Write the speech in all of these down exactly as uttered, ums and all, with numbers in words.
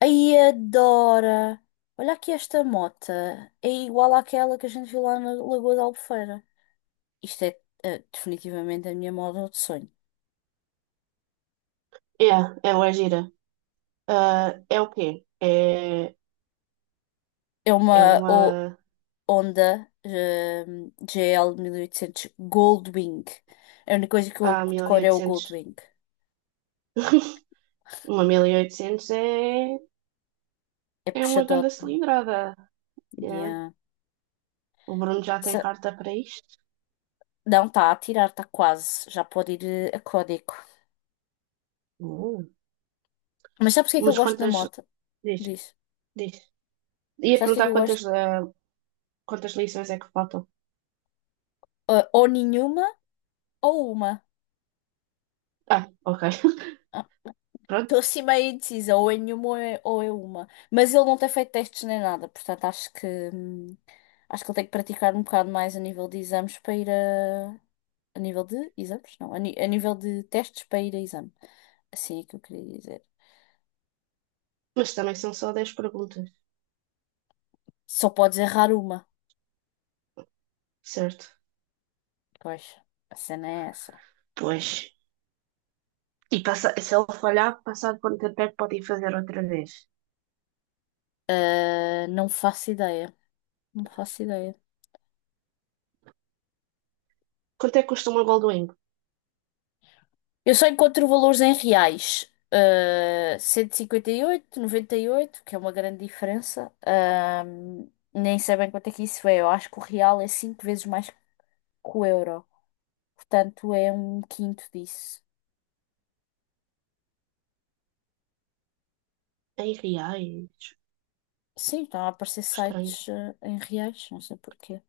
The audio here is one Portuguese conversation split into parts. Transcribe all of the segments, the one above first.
Ai, adora! Olha aqui esta mota. É igual àquela que a gente viu lá na Lagoa da Albufeira. Isto é, eh, definitivamente a minha moto de sonho. Yeah, ela é gira. Ah, é o quê? É, É é uma o- uma Honda eh, G L mil e oitocentos Goldwing. A única coisa que eu a mil e decoro é o oitocentos. Goldwing. Uma mil e oitocentos é, É é uma grande puxadote. cilindrada. Yeah. Yeah. O Bruno já tem Se- carta para isto. Não, está a tirar, está quase. Já pode ir eh, a código. Uh. Mas sabes o que é que Mas eu gosto na quantas. moto? Diz, Diz. diz. Ia Sabes o que é que perguntar eu quantas, gosto? ah, quantas lições é que faltam. Eh, ou nenhuma ou uma. Ah, ok. Pronto. Estou assim meio indecisa, ou é nenhuma ou é, ou é uma. Mas ele não tem feito testes nem nada, portanto acho que hum, acho que ele tem que praticar um bocado mais a nível de exames para ir a. A nível de exames? Não, a, ni- a nível de testes para ir a exame. Assim é que eu queria dizer. Mas também são só dez perguntas, Só podes errar uma. certo? Pois, a cena é essa. Pois. E passa, se ele falhar, passar quanto tempo é que pode ir fazer outra vez? Ah, não faço ideia. Não faço ideia. Quanto é que custa uma Goldwing? Eu só encontro valores em reais. Uh, cento e cinquenta e oito, noventa e oito, que é uma grande diferença. Um, nem sei bem quanto é que isso é. Eu acho que o real é cinco vezes mais que o euro. Portanto, é um quinto disso. Em reais. Sim, estão a aparecer Estranho. sites uh, em reais, não sei porquê.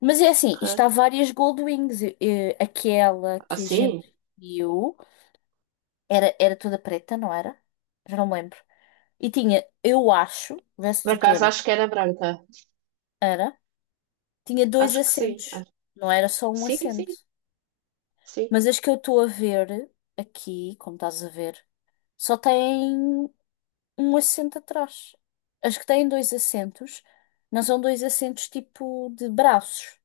Mas é assim, isto há Ok, várias Goldwings. Eh, eh, aquela que a assim sim? gente viu era, era toda preta, não era? Já não me lembro. E tinha, eu acho, vê se Por tu te acaso lembras. acho que era branca. Era Tinha dois Acho que sim. assentos, Acho- não era só um sim, sim, assento. sim. Mas as que eu estou a ver aqui, como estás a ver, só têm um assento atrás. As que têm dois assentos não são dois assentos tipo de braços,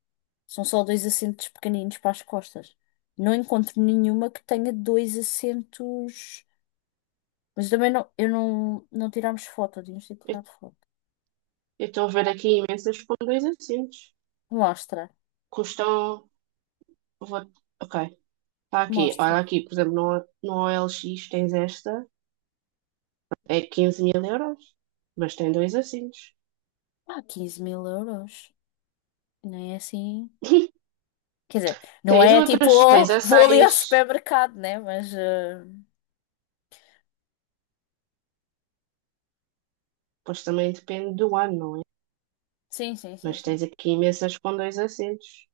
são só dois assentos pequeninos para as costas. Não encontro nenhuma que tenha dois assentos. Mas também não, eu não, não tirámos foto, devíamos ter Eu tirado foto. eu estou a ver aqui imensas com dois assentos. Mostra, Custam. Vou... Ok. Está aqui. Olha mostra. aqui, por exemplo, no, no O L X tens esta. É quinze mil euros. Mas tem dois assentos. Ah, quinze mil euros. Nem é assim. Quer dizer, não Tens é tipo, outras. oh, Tens a vou ali ao seis. supermercado, né? Mas. eh, Pois também depende do ano, não é? Sim, sim, sim, Mas sim. tens aqui imensas com dois assentos.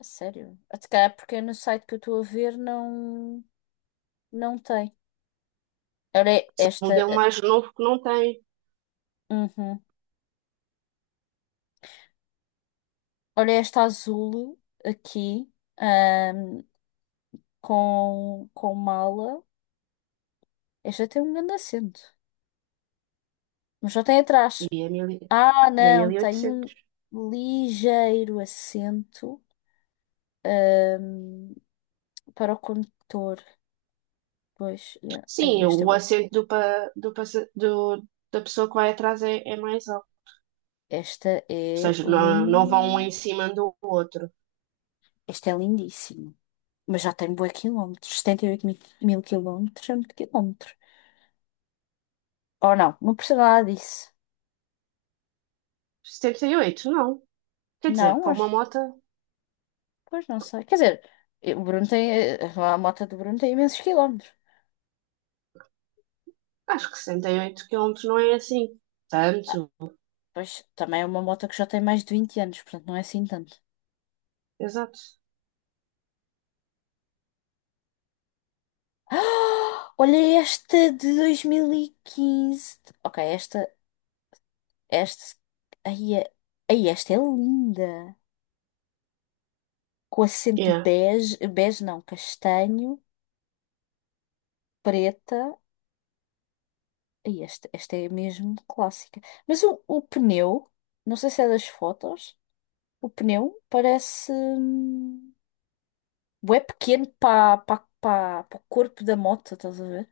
A sério. Até cá, porque no site que eu estou a ver não. Não tem. Olha Um esta. modelo eh, mais novo que não tem. Uhum. Olha esta azul aqui. ahm, com, com mala. Esta tem um grande acento. Mas só tem E atrás. é mil e Ah, e é não. Tem um mil e oitocentos. ligeiro acento. ahm, Para o condutor. Pois. Yeah. Sim, Aí, esta. o acerto do, pa- do, passa- do- da pessoa que vai atrás é, é mais alto. Esta é Ou seja, não, não lin... vão um em cima do outro. Esta é lindíssima. Mas já tem bué quilómetros. setenta e oito mil, mil quilómetros é muito quilómetro. Ou não, não precisa nada disso. setenta e oito, não. Quer dizer, Não, para uma mas... moto, Pois não sei. Quer dizer, eh, o Bruno tem... eh, a moto do Bruno tem imensos quilómetros. acho que sessenta e oito quilômetros não é assim. Ah, Tanto. pois, também é uma moto que já tem mais de vinte anos. Portanto, não é assim tanto. Exato. Ah, olha esta de dois mil e quinze. Ok, esta... Esta... Ai, é- ai, esta é linda. Com acento Yeah. bege, bege não, castanho, preta. E esta, esta é mesmo clássica. Mas o, o pneu, não sei se é das fotos, o pneu parece hum, bué pequeno para para o corpo da moto, estás a ver?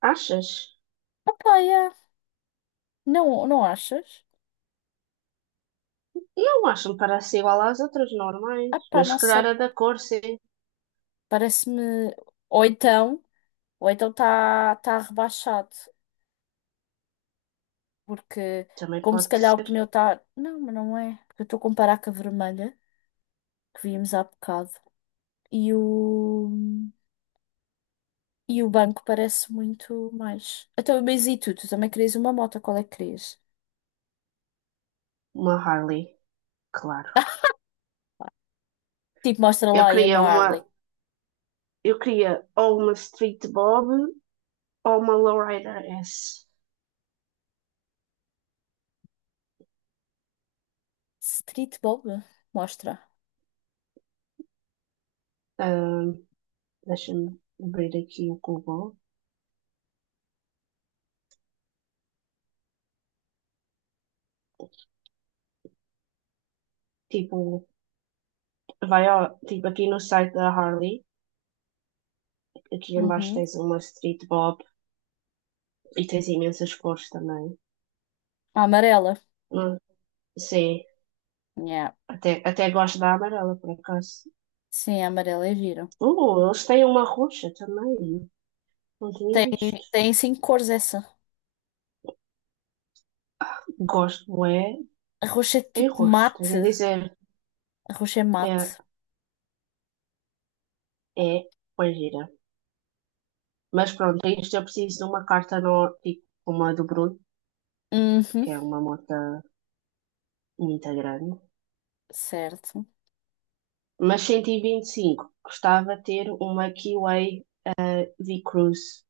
Achas? Ah pá, yeah. Não, não achas? Não, acho que parece igual às outras normais. Ah pá, Mas não se calhar sei, a da cor, sim. parece-me... Ou então, ou então está tá tá rebaixado, porque Também como se pode calhar o ser pneu está... Não, mas não é, porque eu estou a comparar com a vermelha que vimos há bocado. E o, e o banco parece muito mais. Então, mas e tu? Tu também querias uma moto, qual é que querias? uma Harley, claro. Tipo, mostra Eu lá aí queria uma uma, Harley. eu queria ou uma Street Bob ou uma Lowrider S. Street Bob? Mostra. Deixa-me abrir aqui o Google. Tipo, vai ao, tipo aqui no site da Harley, aqui em baixo Uhum. tens uma Street Bob e tens imensas cores também. A amarela. Não- sim, Yeah. até, até gosto da amarela, por acaso. Sim, a amarela é gira. Uh, eles têm uma roxa também. Não tinha Tem, visto. tem cinco cores essa. Gosto é A roxa é em tipo roxo, tenho mate. a dizer. A roxa é mate. É, é, pois gira. Mas pronto, isto eu preciso de uma carta no, tipo, uma do Bruno, Uhum. que é uma moto muito grande. Certo. Mas cento e vinte e cinco, gostava de ter uma Kiwi V Cruise,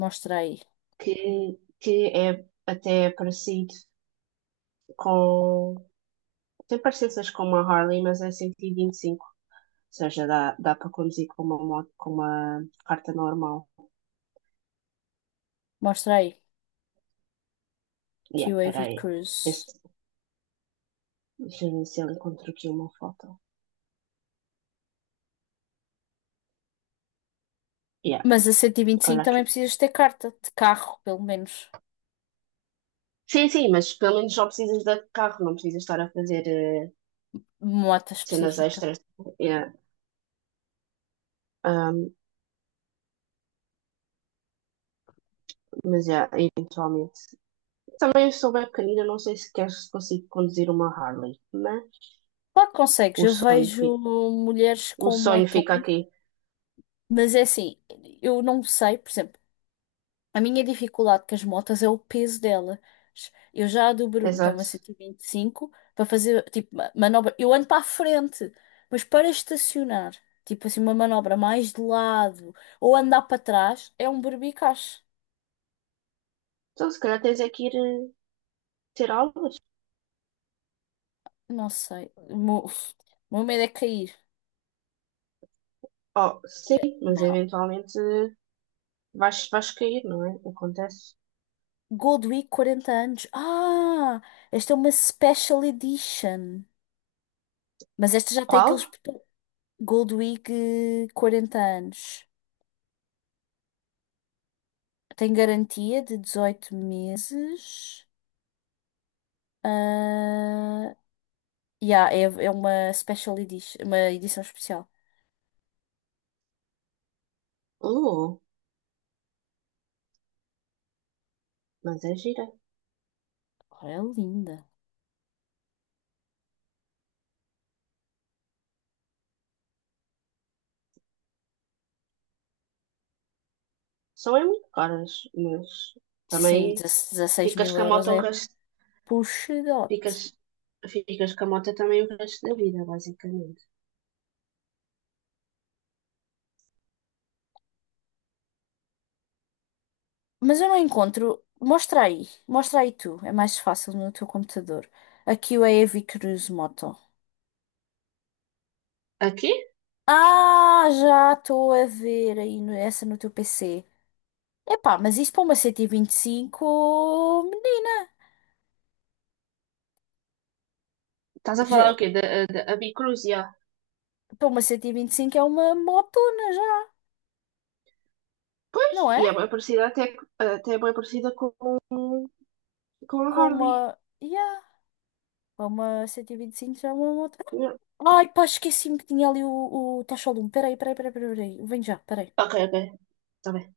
Mostra aí. que, que é até parecido com. Tem parecências com uma Harley, mas é cento e e vinte e cinco. Ou seja, dá, dá para conduzir com uma moto, com uma carta normal. Mostra aí. Yeah, espera Q A V aí. Cruise. Esse- deixa eu ver se ele encontro aqui uma foto. Yeah, Mas a cento e vinte e cinco olha também aqui. precisas ter carta de carro, pelo menos. Sim, sim, mas pelo menos só precisas de carro, não precisas estar a fazer eh, Moto cenas específica. extras. Yeah. Um, mas, yeah, eventualmente. Também sou bem pequenina, não sei se quer se consigo conduzir uma Harley, mas Claro que consegues. o Eu sonho vejo fica, mulheres o com sonho fica motões, aqui. mas é assim, eu não sei, por exemplo, a minha dificuldade com as motas é o peso delas. Eu já a do Bruno, que é uma Exato. cento e vinte e cinco, para fazer, tipo, ma- manobra. Eu ando para a frente, mas para estacionar, tipo assim, uma manobra mais de lado ou andar para trás, é um berbicacho. Então, se calhar tens é que ir eh, ter aulas. Não sei. O meu, o meu medo é cair. Oh, sim, Yeah. mas Não. eventualmente eh, vais, vais cair, não é? Acontece. Gold Week quarenta anos. Ah, esta é uma special edition. Mas esta já tem Qual? aqueles botões. Gold Week eh, quarenta anos. Tem garantia de dezoito meses. Ah, yeah, é, é uma special edition, uma edição especial. Uh, mas é gira. Ora, é linda. São é muito caras, mas Sim, também dezasseis ficas mil com a euros moto o é resto, ficas, puxadote. ficas com a moto também o resto da vida, basicamente. Mas eu não encontro. Mostra aí. Mostra aí tu. É mais fácil no teu computador. Aqui o Heavy Cruise Moto. Aqui? Ah, já estou a ver aí no- essa no teu P C. Epá, mas isso para uma C T vinte e cinco, menina. Estás a falar já- o quê? Da, da, a Bicruz, Para uma C T vinte e cinco é uma motona já, pois, não e é? é bem parecida até, até é bem parecida com, com a Com Harley. uma. Yeah. Para uma C T vinte e cinco já é uma moto. Ok, Ai, pá, esqueci-me que tinha ali o, o tacho de um. Peraí, peraí, peraí, peraí. Peraí. Vem já, peraí. ok, está bem.